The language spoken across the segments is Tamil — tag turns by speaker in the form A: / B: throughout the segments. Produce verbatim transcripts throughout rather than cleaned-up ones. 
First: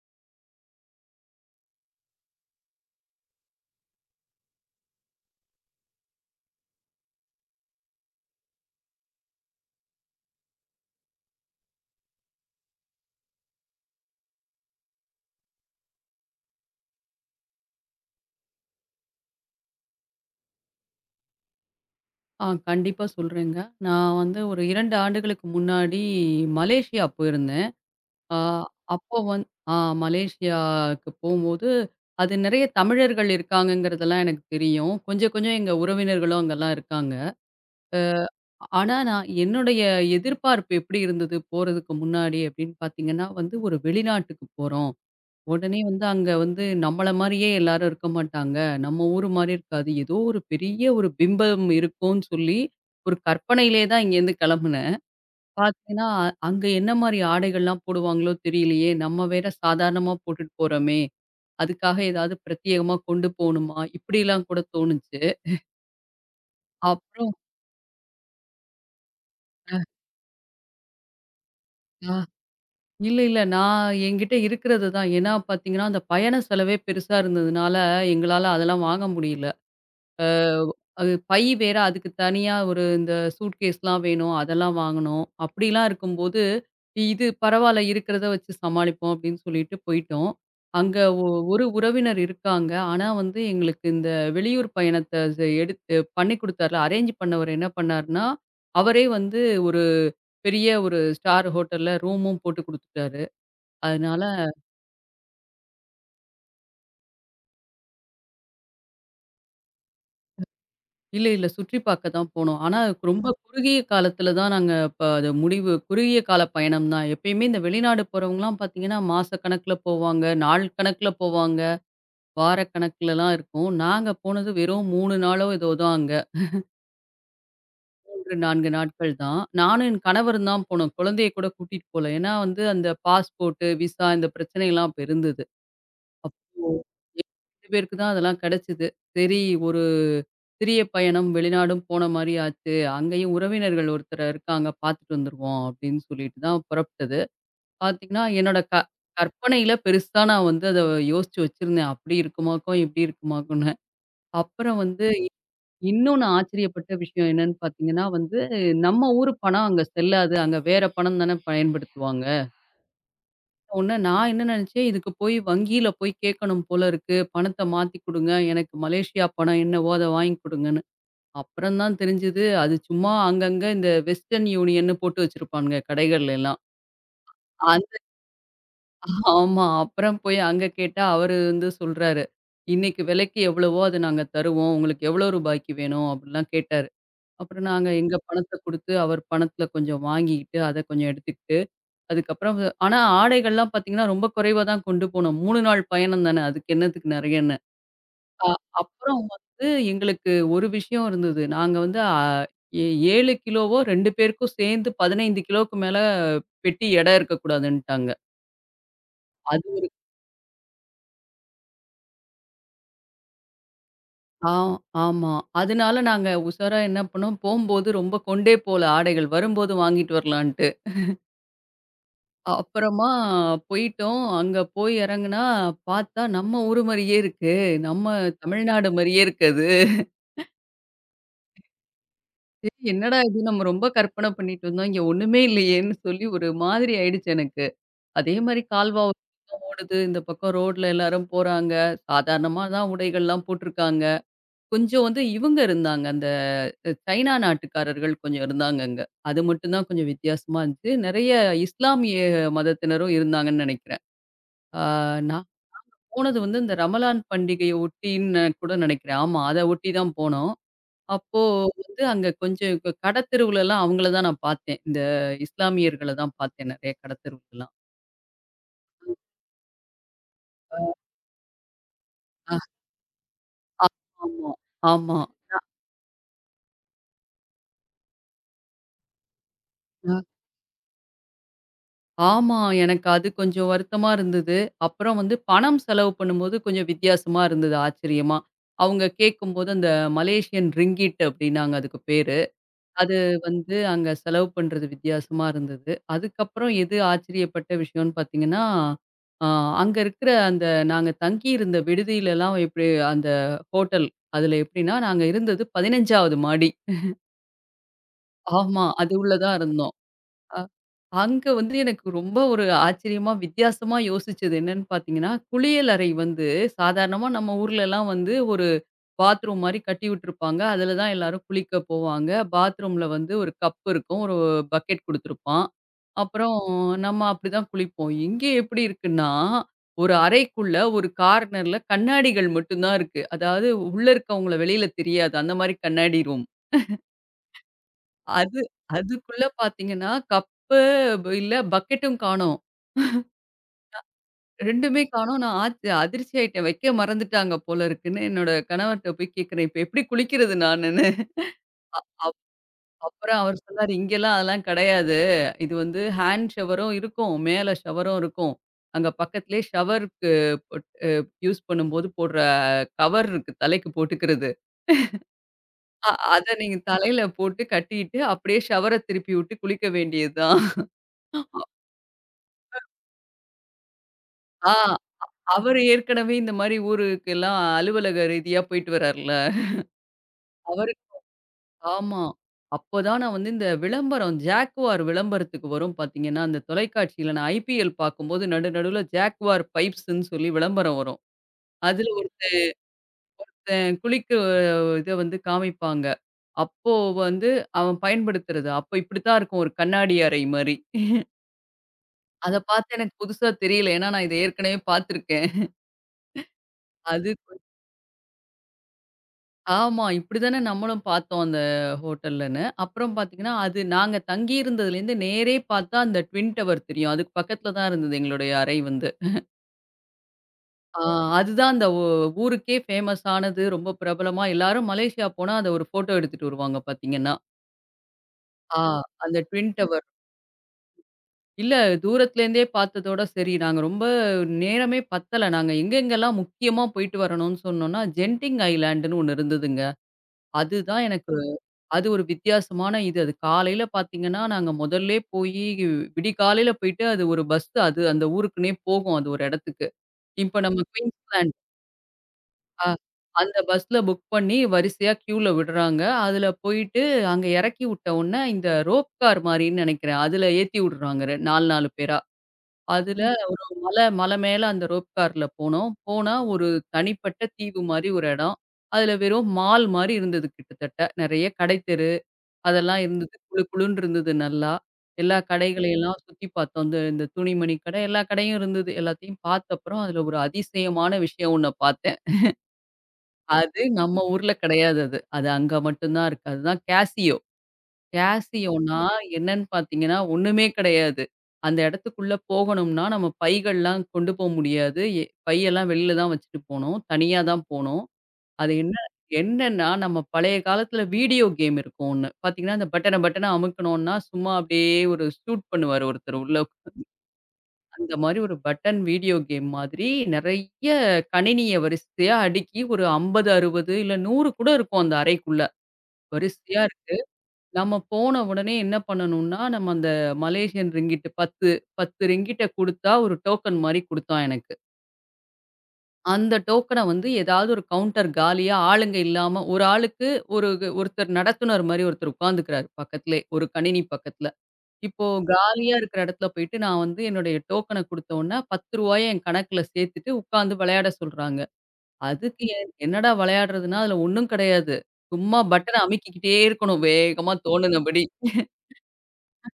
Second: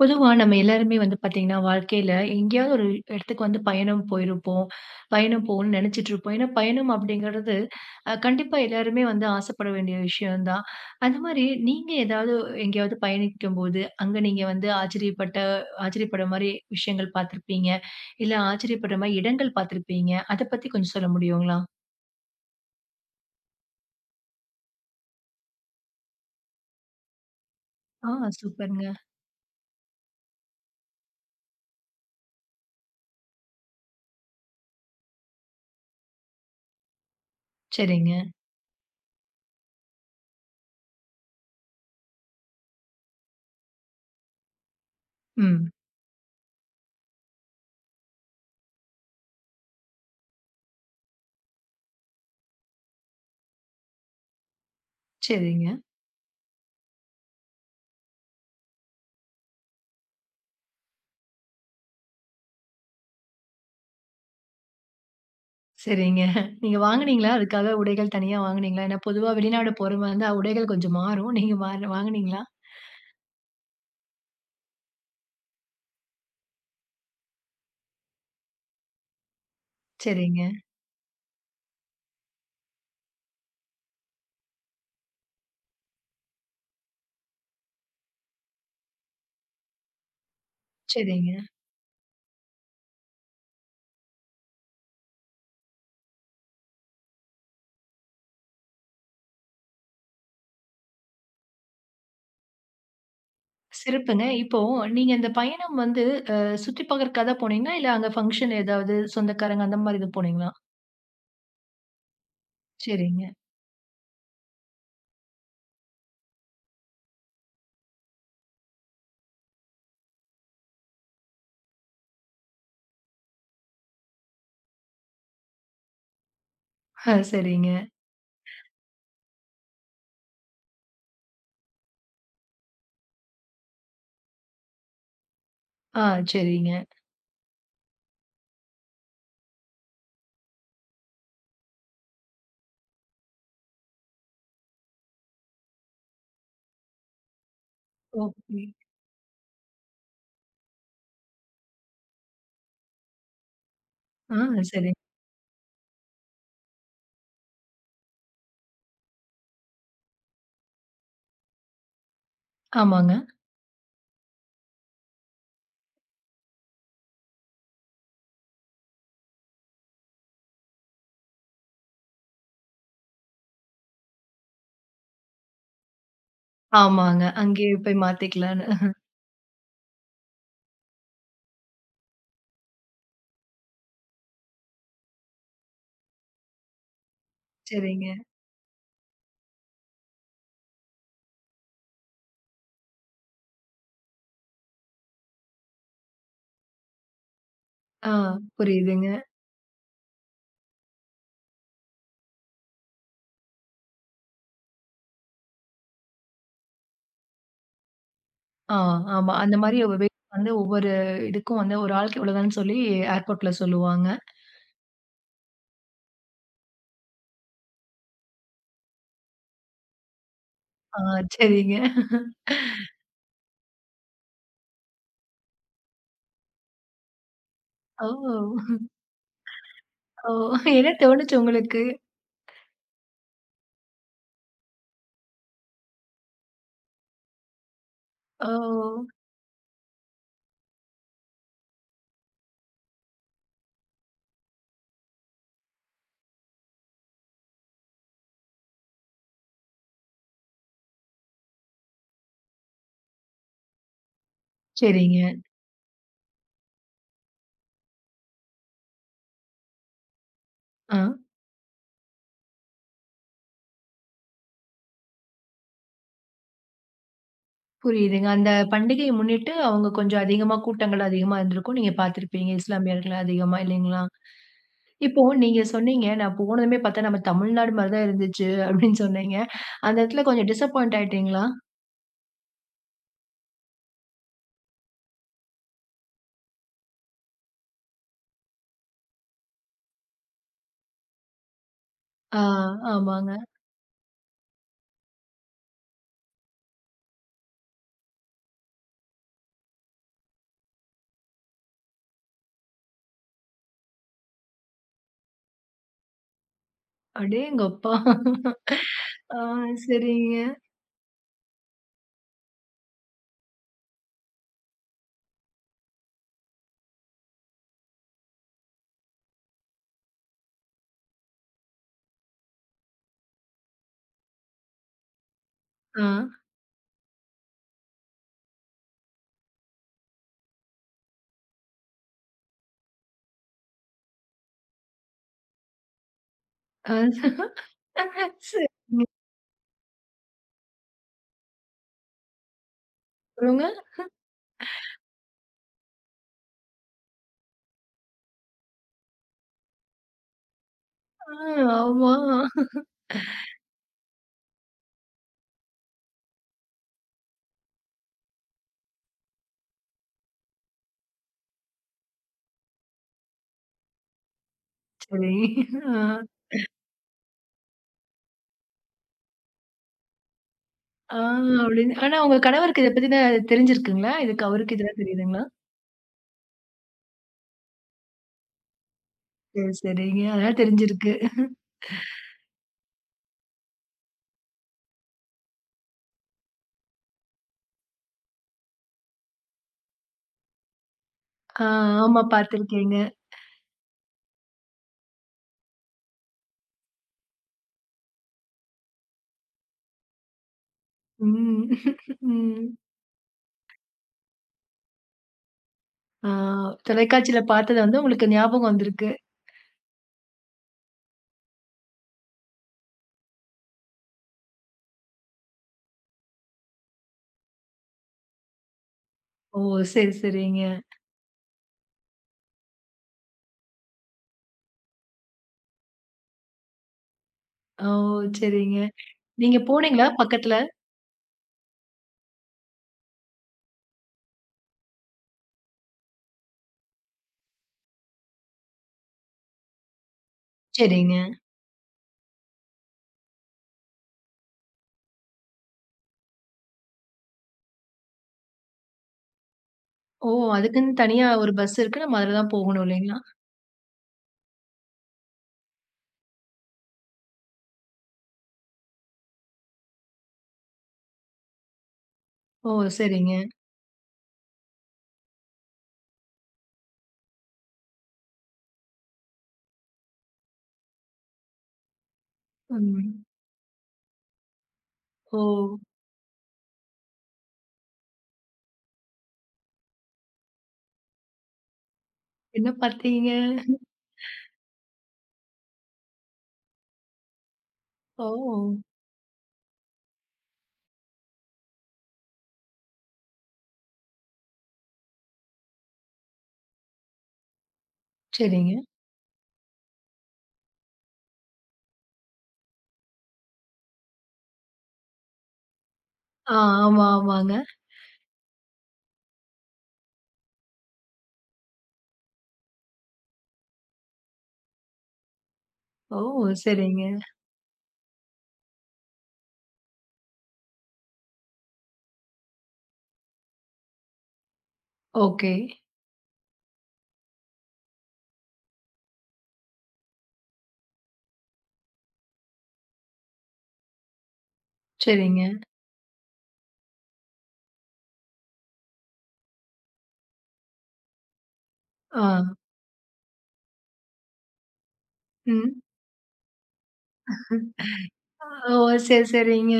A: பொதுவா நம்ம எல்லாருமே வந்து பார்த்தீங்கன்னா, வாழ்க்கையில எங்கேயாவது ஒரு இடத்துக்கு வந்து பயணம் போயிருப்போம். பயணம் போகணும்னு நெனச்சிட்டு இருப்போம். ஏன்னா, பயணம் அப்படிங்கிறது அ கண்டிப்பா எல்லாருமே வந்து ஆசைப்பட வேண்டிய விஷயம் தான். அந்த மாரி நீங்க ஏதாவது எங்கேயாவது பயணிக்கும்போது, அங்க நீங்க வந்து ஆச்சரியப்பட்ட ஆச்சரியப்படுற மாரி விஷயங்கள் பார்த்திருப்பீங்க. இல்ல ஆச்சரியப்படுற மாரி இடங்கள் பார்த்திருப்பீங்க. அத பத்தி கொஞ்சம் சொல்ல முடியுங்களா?
B: ஆ கண்டிப்பா சொல்றேங்க. நான் வந்து ஒரு இரண்டு ஆண்டுகளுக்கு முன்னாடி மலேசியா போயிருந்தேன்.
A: ஆ,
B: ஆ
A: சூப்பருங்க.
B: அப்போ வந் ஆ மலேசியாவுக்கு போம்போது, அது நெறைய தமிழர்கள் இருக்காங்கங்கிறதெல்லாம் எனக்கு தெரியும். கொஞ்சம் கொஞ்சம் எங்க உறவினர்களும் அங்கலாம் இருக்காங்க.
A: சரிங்க.
B: ஆனா, நான் என்னுடைய எதிர்பார்ப்பு எப்படி இருந்தது போறதுக்கு முன்னாடி அப்படின்னு பார்த்தீங்கன்னா, வந்து ஒரு வெளிநாட்டுக்கு போறோம்.
A: ம்.
B: உடனே வந்து அங்க வந்து நம்மள மாரியே எல்லாரும் இருக்க மாட்டாங்க. நம்ம ஊரு மாரி இருக்காது. ஏதோ ஒரு பெரிய ஒரு பிம்பம் இருக்கும்னு சொல்லி, ஒரு கற்பனையிலே தான் இங்கேருந்து கிளம்புனேன்.
A: சரிங்க.
B: பார்த்தீங்கன்னா, அ- அங்க என்ன மாரி ஆடைகள்லாம் போடுவாங்களோ தெரியலையே! நம்ம வேற சாதாரணமா போட்டுட்டு போறோமே! அதுக்காக ஏதாவது பிரத்யேகமா கொண்டு போணுமா? இப்படிலாம் கூட தோணுச்சு.
A: சரிங்க. நீங்க வாங்குனீங்களா?
B: அப்புறம்
A: அதுக்காக உடைகள் தனியா வாங்குனீங்களா? ஏன்னா பொதுவா வெளிநாடு போறவங்க வந்து உடைகள் கொஞ்சம் மாறும். நீங்க வா
B: ஆ
A: வாங்குனீங்களா?
B: இல்ல, இல்ல. நான் என்கிட்ட இருக்கிறது தான். ஏன்னா பார்த்தீங்கன்னா, அந்த பயண செலவே பெருசா இருந்ததுனால, எங்களால அதெல்லாம் வாங்க முடியல. அ
A: சரிங்க,
B: அது பை வேற அதுக்கு தனியா ஒரு இந்த சூட்கேஸ்லாம் வேணும். அதெல்லாம் வாங்கணும். அப்படிலாம் இருக்கும்போது, இது பரவால்ல இருக்கிறத வச்சு சமாளிப்போம் அப்படின்னு சொல்லிட்டு போயிட்டோம். அங்க ஒ
A: சரிங்க.
B: ஒரு உறவினர் இருக்காங்க. ஆனா வந்து எங்களுக்கு இந்த வெளியூர் பயணத்த ச எடுத்து பண்ணி குடுத்தார்ல, அரேஞ்ச் பண்ணவர் என்ன பண்ணாருன்னா, அவரே வந்து ஒரு பெரிய ஒரு ஸ்டார் ஹோட்டல்ல ரூமும் போட்டு குடுத்துட்டாரு. அதனால
A: சிறப்புங்க. இப்போ நீங்க இந்த பயணம் வந்து அ சுத்தி பார்க்கறக்காக தான் போனீங்களா? இல்ல அங்க ஃபங்ஷன் ஏதாவது சொந்தக்காரங்க அந்த மாரி இது போனீங்களா?
B: இல்ல, இல்ல. சுற்றி பார்க்க தான் போனோம். ஆனா அதுக்கு
A: சரிங்க.
B: ரொம்ப ம். குறுகிய காலத்துல தான் நாங்க இப்ப அது முடிவு குறுகிய கால பயணம் தான். எப்பயுமே இந்த வெளிநாடு போறவங்கலாம் பார்த்தீங்கன்னா, மாசக்கணக்குல போவாங்க, நாள் கணக்குல போவாங்க, வார கணக்குலலாம் இருக்கும். நாங்க போனது வெறும் மூன்று நாளோ ஏதோ தான் அங்க.
A: ஆ, சரிங்க.
B: மூன்று, நான்கு நாட்கள் தான். நானும் என் கணவரும் தான் போனோம். குழந்தைய கூட கூட்டிட்டு போல. ஏன்னா வந்து அந்த பாஸ்போர்ட்டு, விசா இந்த பிரச்சனைலாம் அப்ப இருந்தது.
A: ஆ, சரிங்க.
B: இரண்டு பேருக்கு தான் அதெல்லாம் கிடைச்சது. சரி ஒரு சிறிய பயணம் வெளிநாடும் போன மாரி ஆச்சு. அங்கேயும் உறவினர்கள் ஒருத்தர் இருக்காங்க பார்த்துட்டு வந்துருவோம் அப்படின்னு சொல்லிட்டு தான் புறப்பட்டது. பார்த்தீங்கன்னா, என்னோட
A: ஓகே.
B: க கற்பனையில பெருசா நான் வந்து அத யோசிச்சு வச்சிருந்தேன். அப்படி இருக்குமாக்கும், இப்படி இருக்குமாக்கும்ன்னு.
A: ஆ,
B: அப்புறம்
A: சரி.
B: வந்து இன்னொன்னு ஆச்சரியப்பட்ட விஷயம் என்னன்னு பார்த்தீங்கன்னா வந்து, நம்ம ஊரு பணம் அங்க செல்லாது. அங்க வேற பணம் தானே பயன்படுத்துவாங்க.
A: ஆமாங்க,
B: உடனே நான் என்ன நினைச்சேன், இதுக்கு போய் வங்கியில போய் கேட்கணும் போல இருக்கு. பணத்த மாத்தி குடுங்க. எனக்கு மலேசியா பணம் என்னவோ அத வாங்கி குடுங்கன்னு. அப்புறம் தான் தெரிஞ்சது, அது சும்மா அங்கங்க இந்த வெஸ்டர்ன் யூனியன்னு போட்டு வச்சிருப்பானுங்க கடைகள்ல எல்லாம்.
A: ஆமாங்க. அங்கேயே
B: அந்த
A: போய் மாத்திக்கலான்னு.
B: ஆமா. அப்புறம் போய் அங்க கேட்டா அவரு வந்து சொல்றாரு, "இன்னைக்கு விலைக்கு எவ்வளவோ அத நாங்க தருவோம். உங்களுக்கு எவ்வளோ ரூபாய்க்கு வேணும்?" அப்படிலாம் கேட்டாரு. அப்புறம் நாங்க
A: சரிங்க.
B: எங்க பணத்த குடுத்து, அவர் பணத்துல கொஞ்சம் வாங்கிக்கிட்டு, அத கொஞ்சம் எடுத்துக்கிட்டு அதுக்கப்புறம் வ ஆனா ஆடைகள்லாம் பார்த்தீங்கன்னா, ரொம்ப குறைவா தான் கொண்டு போனோம். மூன்று நாள் பயணம் தானே. அதுக்கு என்னத்துக்கு நெறையன்னு.
A: ஆ,
B: அ
A: புரியுதுங்க.
B: அப்புறம் வந்து எங்களுக்கு ஒரு விஷயம் இருந்தது. நாங்க வந்து அ ஏ ஏழு கிலோவோ இரண்டு பேருக்கும் சேர்ந்து பதினைந்து கிலோவுக்கு மேல பெட்டி எடை இருக்கக்கூடாதுன்ட்டாங்க.
A: ஆ, ஆமா. அந்த
B: அது
A: மாரி அவ வெயிட் வந்து ஒவ்வொரு இதுக்கும் வந்து ஒரு ஆளுக்கு இவ்வளோதான்னு சொல்லி ஏர்போர்ட்ல சொல்லுவாங்க.
B: ஆ ஆமா. அதனால நாங்க உஷாரா என்ன பண்ணோம், போம்போது ரொம்ப கொண்டே போல ஆடைகள். வரும்போது வாங்கிட்டு வரலான்ட்டு.
A: ஆ, சரிங்க.
B: அப்புறமா போயிட்டோம். அங்க போய் இறங்குனா, பார்த்தா நம்ம ஊரு மாரியே இருக்கு.
A: ஓ!
B: நம்ம தமிழ்நாடு மாரியே இருக்கு அது.
A: ஓ! என்ன தோணுச்சு உங்களுக்கு?
B: சரி, என்னடா இது நம்ம ரொம்ப கற்பனை பண்ணிட்டு இருந்தோம். இங்க ஒண்ணுமே இல்லையேன்னு சொல்லி ஒரு மாதிரி ஆயிடுச்சு எனக்கு. அதே
A: ஓ!
B: மாரி கால்வா ஒரு பக்கம் ஓடுது. இந்த பக்கம் ரோட்ல எல்லாரும் போறாங்க. சாதாரணமா தான் உடைகள்லாம் போட்டுருக்காங்க. கொஞ்சம் வந்து இவங்க இருந்தாங்க. அந்த அஹ், சைனா நாட்டுக்காரர்கள் கொஞ்சம் இருந்தாங்க அங்க. அது மட்டும் தான் கொஞ்சம் வித்தியாசமா இருந்துச்சு. நெறைய இஸ்லாமிய மதத்தினரும் இருந்தாங்கன்னு நெனைக்கிறேன். ஆ
A: சரிங்க.
B: நான் போனது வந்து இந்த ரமலான் பண்டிகைய ஒட்டின்னு கூட நெனைக்கிறேன். ஆமா, அத ஒட்டி தான் போனோம்.
A: ஆ,
B: அப்போ வந்து அங்க கொஞ்சம் க கடத்தெருவுலலாம் அவங்கள தான் நான் பார்த்தேன். இந்த இஸ்லாமியர்கள தான் பார்த்தேன் நெறைய கடத்தெருவுலலாம்.
A: புரியுதுங்க. அந்த பண்டிகைய முன்னிட்டு அவங்க கொஞ்சம் அதிகமா கூட்டங்கள் அதிகமா இருந்திருக்கும். நீங்க பார்த்துருப்பீங்க.
B: ஆ.
A: இஸ்லாமியர்கள் அதிகமா இல்லைங்களா?
B: ஆமா, ஆமா.
A: இப்போ நீங்க சொன்னீங்க, "நான் போனதுமே பார்த்தா நம்ம தமிழ்நாடு மாரி தான் இருந்துச்சு" அப்படின்னு சொன்னீங்க. அந்த
B: ஆ.
A: இடத்துல கொஞ்சம் டிசப்பாயிண்ட் ஆயிட்டீங்களா?
B: ஆமா. எனக்கு அது கொஞ்சம் வருத்தமா இருந்தது. அப்புறம் வந்து பணம் செலவு பண்ணும்போது கொஞ்சம் வித்தியாசமா இருந்தது ஆச்சரியமா. அவங்க கேட்கும்போது அந்த மலேசியன் ரிங்கிட் அப்டின்னாங்க அதுக்கு பேரு.
A: ஆ,
B: அது
A: ஆமாங்க.
B: வந்து அங்க செலவு பண்றது வித்தியாசமா இருந்தது. அதுக்கப்புறம் எது ஆச்சரியப்பட்ட விஷயம்னு பார்த்தீங்கன்னா, அ அங்க இருக்கிற அந்த நாங்க தங்கியிருந்த விடுதியிலலாம் எப்படி அந்த ஹோட்டல் அதில எப்படின்னா, நாங்க இருந்தது பதினைந்தாவது மாடி.
A: அடேங்கப்பா!
B: ஆமா. அது உள்ள
A: ஆ,
B: தான் இருந்தோம்.
A: சரிங்க.
B: அ அங்க வந்து எனக்கு ரொம்ப ஒரு ஆச்சரியமா, வித்தியாசமா யோசிச்சது என்னன்னு பார்த்தீங்கன்னா, குளியலறை வந்து சாதாரணமா நம்ம ஊர்லலாம் வந்து ஒரு பாத்ரூம் மாரி கட்டி விட்டுருப்பாங்க. அதுல தான் எல்லாரும் குளிக்க போவாங்க. பாத்ரூம்ல வந்து ஒரு கப் இருக்கும். ஒரு பக்கெட் குடுத்துருப்பான்.
A: ஆ.
B: அப்புறம் நம்ம அப்படிதான் குளிப்போம். இங்க எப்படி இருக்குன்னா, ஒரு அறைக்குள்ள ஒரு கார்னர்ல கண்ணாடிகள் மட்டும் தான் இருக்கு. அதாவது உள்ள இருக்கவங்கள வெளியில தெரியாது. அந்த மாரி கண்ணாடி ரூம்.
A: ஆ.
B: அது
A: சரிங்க.
B: அதுக்குள்ள பாத்தீங்கன்னா, கப்பு இல்ல பக்கெட்டும் காணோம்.
A: அப்புறங்க?
B: ரெண்டுமே காணோம். நான் ஆச் அதிர்ச்சி ஆயிட்டேன். வைக்க மறந்துட்டாங்க போல இருக்குன்னு, என்னோட கணவர்ட்ட போய் கேட்கிறேன். "இப்ப எப்படி குளிக்கிறது நானுன்னு?"
A: ஆ, ஆமா.
B: அப்புறம் அவர் சொன்னாரு, "இங்கெல்லாம் அதெல்லாம் கிடையாது. இது வந்து ஹேண்ட் ஷவரும் இருக்கும். மேல ஷவரும் இருக்கும். அங்க பக்கத்திலேயே ஷவருக்கு போட் அ யூஸ் பண்ணும்போது போடுற கவர் இருக்கு. தலைக்கு போட்டுக்கிறது.
A: சரி. ஆ,
B: அ அத நீங்க தலையில போட்டு கட்டிட்டு அப்படியே ஷவர திருப்பி விட்டு குளிக்க வேண்டியதுதான்."
A: ஆ, அப்படின்னு. ஆனா உங்க கணவருக்கு இத பத்தின தெரிஞ்சிருக்குங்களா? இதுக்கு
B: ஆ
A: அவருக்கு இதெல்லாம் தெரியுதுங்களா?
B: அவரு ஏற்கனவே இந்த மாரி ஊருக்கெல்லாம் அலுவலக ரீதியா போயிட்டு வரார்ல.
A: சரி, சரிங்க. அதனால தெரிஞ்சிருக்கு.
B: அவருக்கு ஆமா. அப்பதான் நான் வந்து இந்த விளம்பரம் ஜாக்வார் விளம்பரத்துக்கு வரும் பார்த்தீங்கன்னா, அந்த தொலைக்காட்சியில நான் ஐபிஎல் பார்க்கும்போது நடு நடுவுல ஜாக்வார் பைப்ஸ்ன்னு சொல்லி விளம்பரம் வரும்.
A: ஆ,
B: அதுல
A: ஆமா, பார்த்துருக்கேங்க.
B: ஒருத்தன் குளிக்க இத வந்து காமிப்பாங்க. அப்போ வந்து அவன் பயன்படுத்துறது. அப்போ இப்படித்தான் இருக்கும் ஒரு கண்ணாடி அறை மாரி.
A: ம்.
B: அத
A: ம்.
B: பார்த்து எனக்கு புதுசா தெரியல. ஏன்னா நான் இத ஏற்கனவே பார்த்துருக்கேன்.
A: ஆ,
B: அது
A: தொலைக்காட்சியில பார்த்தது வந்து உங்களுக்கு ஞாபகம் வந்திருக்கு.
B: ஆமா. இப்படிதானே நம்மளும் பார்த்தோம் அந்த ஹோட்டல்லன்னு. அப்புறம் பார்த்தீங்கன்னா, அது நாங்க தங்கியிருந்ததுலேருந்து நேரே பார்த்தா அந்த ட்வின் டவர் தெரியும். அதுக்கு பக்கத்துல தான் இருந்தது எங்களுடைய அறை வந்து.
A: ஓ! சரி, சரிங்க.
B: ஆ அதுதான் அந்த ஊ ஊருக்கே ஃபேமஸ் ஆனது. ரொம்ப பிரபலமா எல்லாரும் மலேசியா போனா அத ஒரு ஃபோட்டோ எடுத்துட்டு வருவாங்க பார்த்தீங்கன்னா.
A: ஓ! சரிங்க.
B: ஆ அந்த
A: நீங்க
B: ட்வின்
A: போனீங்களா
B: டவர்.
A: பக்கத்துல?
B: இல்ல தூரத்துலேருந்தே பார்த்ததோட சரி, நாங்க ரொம்ப நேரமே பத்தல. நாங்க எங்கெங்கெல்லாம் முக்கியமா போயிட்டு வரணும்னு சொன்னோம்னா, ஜென்டிங் ஐலேண்டுன்னு ஒண்ணு இருந்ததுங்க. அதுதான்
A: சரிங்க.
B: எனக்கு அது ஒரு வித்தியாசமான இது. அது காலையில பார்த்தீங்கன்னா, நாங்க முதல்லே போயி விடிகாலையில போயிட்டு அது ஒரு பஸ் அது அந்த ஊருக்குன்னே போகும். அது ஒரு இடத்துக்கு.
A: ஓ!
B: இப்ப நம்ம
A: அதுக்குன்னு தனியா ஒரு
B: குயின்ஸ்லேண்ட்
A: பஸ் இருக்கு. நம்ம அதுல தான் போகணும்
B: ஆ
A: இல்லைங்களா?
B: அந்த பஸ்ல புக் பண்ணி வரிசையா கியூல விடுறாங்க. அதுல போயிட்டு அங்க இறக்கி விட்ட உடனே இந்த ரோப் கார் மாரின்னு நெனைக்கிறேன். அதுல ஏத்தி விடுறாங்க ரெ நான்கு, நான்கு பேரா.
A: ஓ!
B: அதுல
A: சரிங்க.
B: ம். மலை மலை மேல அந்த ரோப் கார்ல போனோம். போனா ஒரு தனிப்பட்ட தீவு மாரி ஒரு இடம். அதுல வெறும் மால் மாரி இருந்தது கிட்டத்தட்ட. நெறைய கடை தெரு அதெல்லாம்
A: ம்.
B: இருந்தது. குளு குளுன்னு இருந்தது நல்லா. எல்லா
A: ஓ!
B: கடைகளையெல்லாம் சுத்தி பார்த்தோம். இந்த இந்த துணிமணி கடை, எல்லா கடையும் இருந்தது. எல்லாத்தையும் பார்த்த அப்புறம் அதில ஒரு அதிசயமான விஷயம் ஒண்ண பார்த்தேன்.
A: என்ன பார்த்தீங்க?
B: அது நம்ம ஊர்ல கிடையாது அது. அது அங்க மட்டும் தான் இருக்கு. அதுதான் கேசியோ.
A: ஓ!
B: கேசியோன்னா என்னன்னு பார்த்தீங்கன்னா, ஒண்ணுமே கிடையாது. அந்த இடத்துக்குள்ள போகணும்னா, நம்ம பைகள்லாம் கொண்டு போ முடியாது. எ பையெல்லாம் வெளில தான் வச்சுட்டு போணும். தனியா தான் போணும். அது
A: சரிங்க.
B: என்ன என்னன்னா, நம்ம பழைய காலத்துல வீடியோ கேம் இருக்கும் ஒண்ணு. பார்த்தீங்கன்னா, அந்த பட்டன பட்டன அமுக்குனோம்னா, சும்மா அப்படியே ஒரு ஷூட் பண்ணுவாரு ஒருத்தர்
A: ஆ,
B: உள்ள உட்காந்து.
A: ஆமா, ஆமாங்க.
B: அந்த மாரி ஒரு பட்டன் வீடியோ கேம் மாதிரி நெறைய கணினிய வரிசையா அடுக்கி ஒரு ஐம்பது, அறுபது இல்ல நூறு கூட இருக்கும் அந்த அறைக்குள்ள.
A: ஓ!
B: வரிசையா
A: சரிங்க.
B: இருக்கு. நம்ம போன உடனே என்ன பண்ணணும்னா, நம்ம அந்த மலேசியன் ரிங்கிட் பத்து, பத்து ரிங்கிட்ட குடுத்தா ஒரு டோக்கன் மாரி குடுத்தான் எனக்கு.
A: ஓகே.
B: அந்த டோக்கன வந்து ஏதாவது ஒரு கவுண்டர் காலியா ஆளுங்க இல்லாம, ஒரு ஆளுக்கு ஒரு ஒருத்தர் நடத்துனர் மாரி ஒருத்தர் உட்காந்துக்கிறாரு பக்கத்திலே, ஒரு கணினி பக்கத்துல. இப்போ
A: சரிங்க.
B: காலியா இருக்கிற இடத்துல போயிட்டு நான் வந்து என்னுடைய டோக்கன குடுத்தோன்ன ரூ. பத்து என் கணக்குல சேர்த்துட்டு உட்காந்து விளையாட சொல்றாங்க.
A: ஆ,
B: அதுக்கு என் என்னடா விளையாடுறதுன்னா, அதுல ஒண்ணும் கிடையாது. சும்மா
A: ம்.
B: பட்டன அமுக்கிக்கிட்டே இருக்கணும் வேகமா தோணுனபடி.
A: ஓ! சரி, சரிங்க.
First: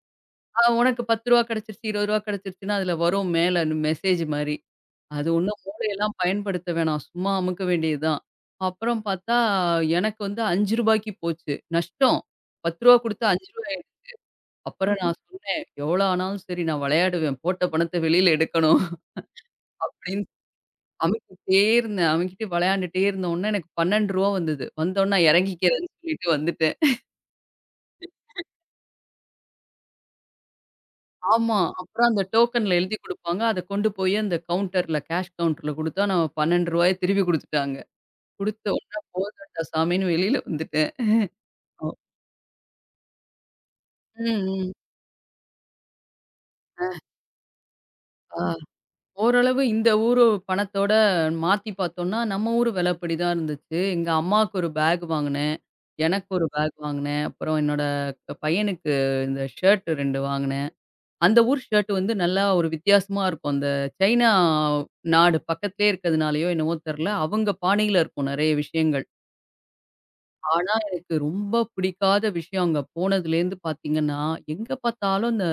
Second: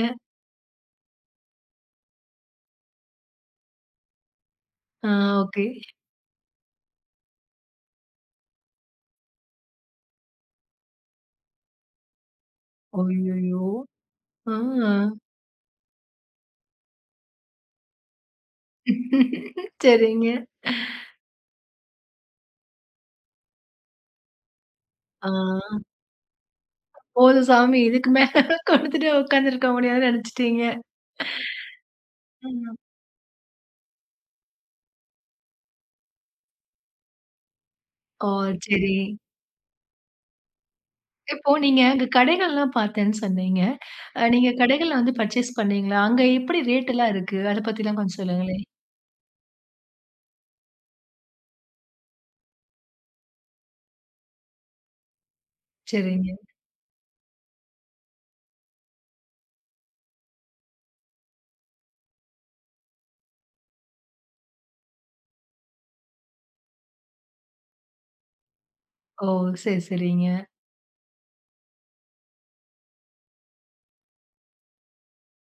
B: அ உனக்கு ரூ. பத்து கிடைச்சிருச்சு, ரூ. இருபது கிடைச்சிருச்சுன்னா அதுல வரும் மேல மெசேஜ் மாரி.
A: ஆ,
B: அது ஒண்ணும்
A: ஓகே.
B: மூளையெல்லாம் பயன்படுத்த வேணாம். சும்மா அமுக்க வேண்டியது தான். அப்புறம் பார்த்தா, எனக்கு வந்து ரூ. ஐந்துக்கு போச்சு. நஷ்டம். ரூ. பத்து குடுத்து ரூ.
A: அய்யய்யோ!
B: ஐந்து
A: ஆ.
B: அப்புறம் நான் சொன்னேன், "எவ்வளோ ஆனாலும் சரி நான் விளையாடுவேன். போட்ட பணத்த வெளியில எடுக்கணும்." அப்படின்னு
A: சரிங்க.
B: அமுக்கிட்டே இருந்தேன். அமுக்கிட்டு விளையாண்டுட்டே இருந்தவுனே எனக்கு ரூ. பன்னிரண்டு வந்தது. வந்தவுனே நான்
A: ஆ,
B: இறங்கிக்கிறேன்னு சொல்லிட்டு வந்துட்டேன்.
A: போதும் சாமி இதுக்கு மேல குடுத்துட்டு உட்காந்துருக்க முடியாதுன்னு நெனச்சுட்டீங்க.
B: ஆமா. அப்புறம் அந்த டோக்கன்ல
A: ம்.
B: எழுதி குடுப்பாங்க. அத கொண்டு போய் அந்த கவுண்டர்ல கேஷ் கவுண்டர்ல குடுத்தா, நான் ரூ. பன்னிரண்டை திருப்பி குடுத்துட்டாங்க.
A: ஓ!
B: குடுத்த
A: சரி.
B: உடனே போதும்டா சாமின்னு வெளியில வந்துட்டேன்.
A: இப்போ நீங்க அங்க கடைகள்லாம் பார்த்தேன்னு சொன்னீங்க.
B: ம்,
A: அ நீங்க
B: ம்.
A: கடைகள்ல வந்து பர்ச்சேஸ் பண்ணீங்களா? அங்க எப்படி ரேட்டெல்லாம் இருக்கு? அத பத்திலாம் கொஞ்சம்
B: ஆ
A: சொல்லுங்களேன்.
B: ஓரளவு இந்த ஊரு பணத்தோட மாத்தி பார்த்தோம்னா, நம்ம ஊரு விலைப்படி தான் இருந்துச்சு. எங்க அம்மாவுக்கு ஒரு பேக் வாங்குனேன்.
A: சரிங்க.
B: எனக்கு ஒரு பேக் வாங்குனேன். அப்புறம் என்னோட க- பையனுக்கு இந்த ஷர்ட் இரண்டு வாங்குனேன். அந்த ஊர் ஷர்ட் வந்து நல்லா ஒரு வித்தியாசமா இருக்கும். அந்த சைனா நாடு பக்கத்திலேயே இருக்கிறதுனாலயோ என்னவோ தெரியல, அவங்க பாணியில இருக்கும் நெறைய விஷயங்கள்.
A: ஓ! சரி, சரிங்க.
B: ஆனா, எனக்கு ரொம்ப பிடிக்காத விஷயம் அங்க போனதுலேருந்து பார்த்தீங்கன்னா, எங்க பார்த்தாலும் இந்த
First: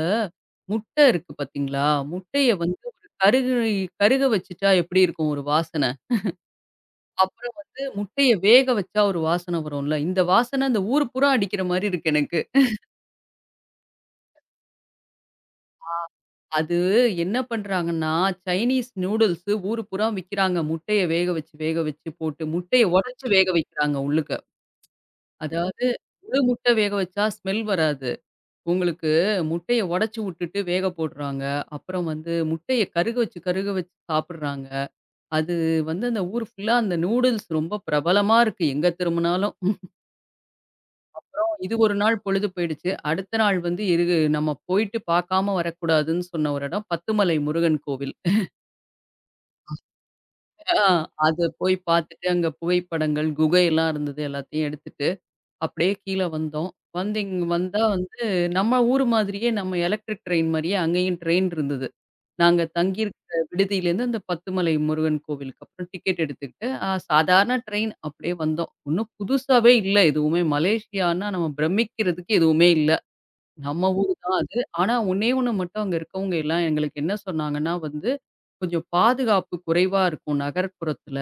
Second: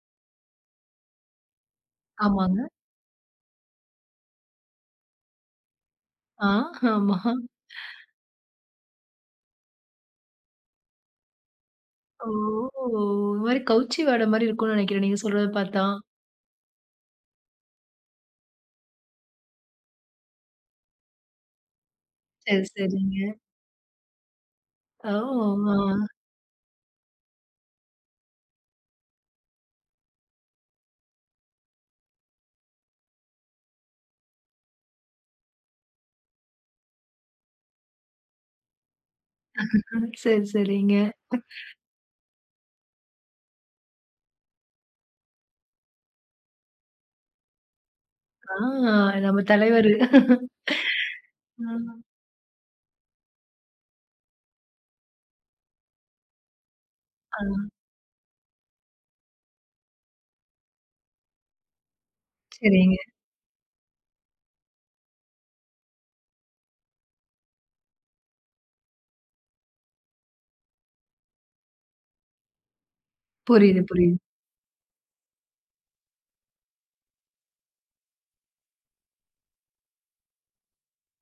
B: முட்டை இருக்கு பார்த்தீங்களா? முட்டைய
A: ஆமாங்க.
B: வந்து ஒரு கருகி கருக வச்சுட்டா எப்படி இருக்கும் ஒரு வாசனை?
A: ஆ, ஆமா.
B: அப்புறம் வந்து முட்டைய வேக வச்சா ஒரு வாசனை வரும்ல. இந்த வாசனை அந்த ஊர் பூரா அடிக்கிற மாரி இருக்கு எனக்கு.
A: ஓ! ஒரு மாரி கவுச்சி வாடை மாரி இருக்கும்னு நெனைக்கிறேன், நீங்க சொல்றத பார்த்தா.
B: அது என்ன பண்றாங்கன்னா, சைனீஸ் நூடுல்ஸு ஊர் பூரா விக்கிறாங்க. முட்டைய வேக வச்சு, வேக வச்சு போட்டு
A: சரி,
B: முட்டைய உடைச்சு
A: சரிங்க.
B: வேக வைக்கிறாங்க உள்ளுக்க.
A: ஓ! ஆ.
B: அதாவது முழு முட்டை வேக வச்சா ஸ்மெல் வராது. உங்களுக்கு முட்டைய உடைச்சு விட்டுட்டு வேக போடுறாங்க. அப்புறம் வந்து முட்டைய கருக வச்சு, கருக வச்சு சாப்பிடுறாங்க. அது வந்து அந்த ஊர் ஃபுல்லா அந்த நூடுல்ஸ் ரொம்ப பிரபலமா இருக்கு எங்க திரும்புனாலும்.
A: சரி, சரிங்க.
B: இது ஒரு நாள் பொழுது போயிடுச்சு. அடுத்த நாள் வந்து இரு நம்ம போயிட்டு பார்க்காம வரக்கூடாதுன்னு சொன்ன ஒரு இடம் பத்துமலை முருகன் கோவில்.
A: ஆ, நம்ம தலைவரு.
B: ஆ அத போய்
A: ம்.
B: பார்த்துட்டு அங்க புகைப்படங்கள், குகையெல்லாம் இருந்தது எல்லாத்தையும் எடுத்துட்டு, அப்படியே கீழ வந்தோம். வந்து இங்க
A: ஆ.
B: வந்தா வந்து நம்ம ஊர் மாதிரியே நம்ம எலக்ட்ரிக் ட்ரெயின் மாரியே அங்கேயும் ட்ரெயின் இருந்தது. நாங்க
A: சரிங்க.
B: தங்கியிருக்கிற விடுதியிலேருந்து அந்த பத்துமலை முருகன் கோவிலுக்கு அப்புறம் டிக்கெட் எடுத்துக்கிட்டு, அ சாதாரண ட்ரெயின் அப்படியே வந்தோம். ஒண்ணும் புதுசாவே இல்ல எதுவுமே. மலேசியான்னா நம்ம பிரமிக்கிறதுக்கு எதுவுமே இல்ல.
A: புரியுது,
B: நம்ம ஊரு
A: புரியுது.
B: தான் அது. ஆனா ஒண்ணே ஒண்ணு மட்டும் அங்க இருக்கவங்க எல்லாம் எங்களுக்கு என்ன சொன்னாங்கன்னா வந்து, "கொஞ்சம் பாதுகாப்பு குறைவா இருக்கும் நகர்ப்புறத்துல.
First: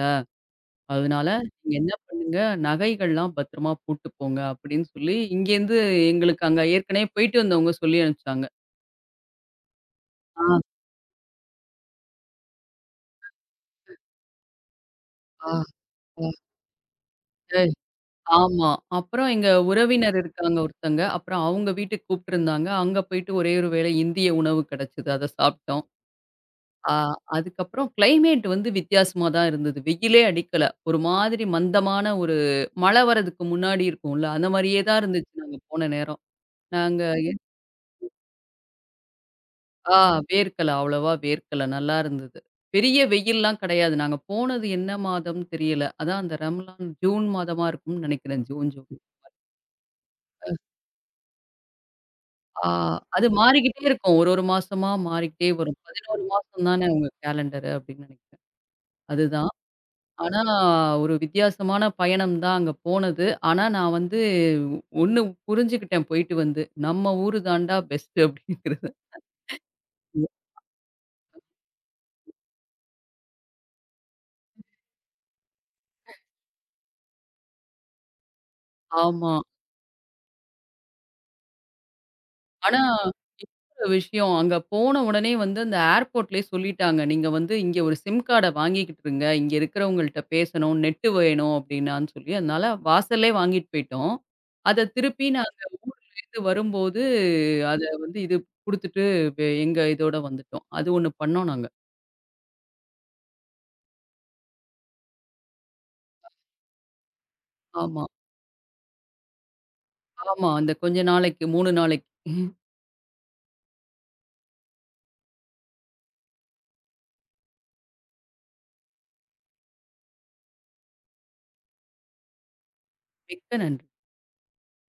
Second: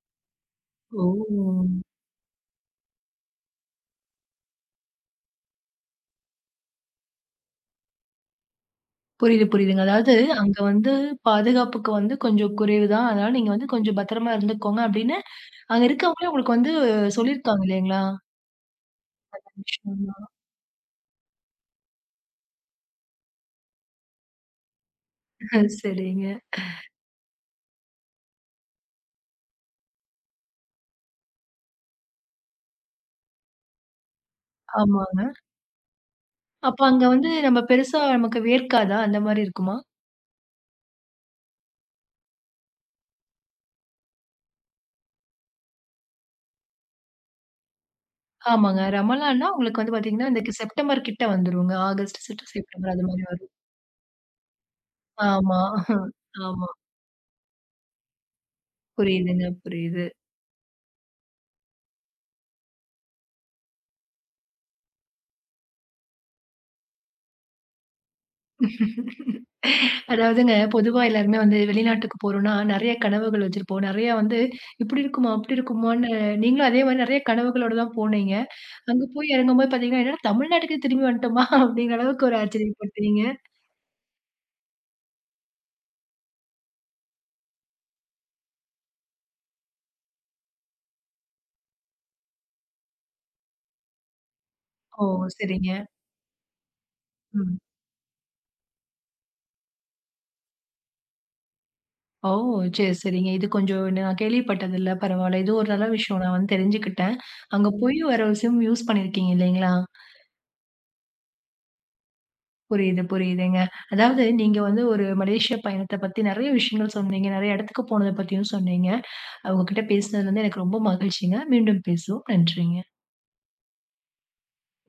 A: ஓ!
B: அதனால நீங்க என்ன பண்ணுங்க, நகைகள்லாம் பத்திரமா போட்டு போங்க." அப்படின்னு சொல்லி இங்கேருந்து எங்களுக்கு அங்க ஏற்கனவே போயிட்டு வந்தவங்க சொல்லி அனுப்பிச்சாங்க.
A: புரியுது, புரியுதுங்க. அதாவது அங்க
B: ஆ,
A: வந்து பாதுகாப்புக்கு வந்து கொஞ்சம் குறைவு தான். அதனால நீங்க வந்து கொஞ்சம் பத்திரமா இருந்துக்கோங்க அப்படின்னு,
B: ஆ,
A: அங்க இருக்கவங்களே உங்களுக்கு வந்து
B: ஆ.
A: சொல்லியிருக்காங்க இல்லைங்களா?
B: ஆமா. அப்புறம் எங்க
A: விஷயமா.
B: உறவினர் இருக்காங்க ஒருத்தங்க. அப்புறம் அவங்க வீட்டுக்கு கூப்ட்டுருந்தாங்க. அங்க போயிட்டு ஒரே ஒரு வேளை இந்திய உணவு கிடைச்சது. அத சாப்ட்டோம்.
A: சரிங்க.
B: ஆ அதுக்கப்புறம் கிளைமேட் வந்து வித்தியாசமா தான் இருந்தது. வெயிலே அடிக்கல. ஒரு மாதிரி மந்தமான ஒரு மழை வர்றதுக்கு முன்னாடி இருக்கும்ல, அந்த மாரியே தான்
A: ஆமாங்க.
B: இருந்துச்சு நாங்க போன நேரம்.
A: அப்ப
B: நாங்க
A: அங்க வந்து
B: எ-
A: நம்ம பெருசா நமக்கு வேர்க்காதா? அந்த மாரி இருக்குமா?
B: ஆ வேர்க்கல, அவ்வளவா வேர்க்கல. நல்லா இருந்தது. பெரிய வெயில்லாம் கிடையாது. நாங்க போனது என்ன மாதம்னு தெரியல. அதான் அந்த ரம்லான் ஜூன் மாதமா இருக்கும்னு நினைக்கிறேன். ஜூன்,
A: ஆமாங்க.
B: ஜூ
A: ரமலான்னா உங்களுக்கு வந்து பார்த்தீங்கன்னா, இந்த செப்டம்பர் கிட்ட வந்துருங்க. ஆகஸ்ட், செப்ட
B: ஆ
A: செப்டம்பர் அது மாரி
B: அது
A: வரும்.
B: மாறிக்கிட்டே இருக்கும். ஒரு, ஒரு மாசமா மாறிக்கிட்டே
A: ஆமா.
B: வரும். பதினொன்று மாசம்
A: ஆமா.
B: தானே உங்க கேலண்டரு அப்டின்னு நெனைக்கிறேன்.
A: புரியுதுங்க,
B: அதுதான்.
A: புரியுது.
B: ஆனா ஒரு வித்தியாசமான பயணம் தான் அங்க போனது. ஆனா நான் வந்து ஒண்ணு புரிஞ்சுக்கிட்டேன் போயிட்டு வந்து. நம்ம ஊரு தான்டா பெஸ்ட்டு அப்டிங்கிறது.
A: அதாவதுங்க பொதுவா எல்லாருமே வந்து வெளிநாட்டுக்கு போறோம்னா, நெறைய கனவுகள் வச்சிருப்போம். நெறையா வந்து இப்டி இருக்குமா? அப்டி இருக்குமான்னு நீங்களும் அதே மாரி நெறைய கனவுகளோட தான் போனீங்க. அங்க
B: ஆமா.
A: போய் இறங்கும்போது பார்த்தீங்கன்னா, என்னடா தமிழ்நாட்டுக்கே திரும்பி வந்துட்டோமா? அப்டிங்கிற அளவுக்கு ஒரு
B: ஆனா
A: ஆச்சரியப்பட்டீங்க.
B: இன்னொரு விஷயம் அங்க போன உடனே வந்து அந்த ஏர்போர்ட்லயே சொல்லிட்டாங்க. நீங்க வந்து இங்க ஒரு சிம் கார்ட வாங்கிக்கிட்டுருங்க. இங்க இருக்கிறவங்கள்ட்ட பேசணும், நெட்டு வேணும் அப்டின்னான்னு சொல்லி. அதனால வாசல்லே வாங்கிட்டு போயிட்டோம். அத
A: ஓ!
B: திருப்பி நான்
A: சரிங்க.
B: இது வரும்போது,
A: ம்.
B: அத வந்து இது குடுத்துட்டு வெ எங்க இதோட வந்துட்டோம். அது ஒண்ணு பண்ணோம் நாங்க.
A: ஓ! சரி, சரிங்க. இது கொஞ்சம் நான் கேள்விப்பட்டதில்ல. பரவால்ல. இது ஒரு நல்ல விஷயம். நான் வந்து தெரிஞ்சுக்கிட்டேன். அங்க ம். போய்
B: ஆமா,
A: வேற ஒரு சிம் யூஸ் பண்ணியிருக்கீங்க இல்லைங்களா?
B: ஆமா. அந்த கொஞ்ச நாளைக்கு மூன்று நாளைக்கு.
A: புரியுது, புரியுதுங்க. அதாவது நீங்க வந்து ஒரு மலேசியா பயணத்த பத்தி நெறைய விஷயங்கள் சொன்னீங்க. நெறைய இடத்துக்கு போனத பத்தியும் சொன்னீங்க. உங்ககிட்ட பேசினது வந்து எனக்கு ரொம்ப மகிழ்ச்சிங்க. மீண்டும் பேசுவோம். நன்றிங்க.
B: மிக்க நன்றி.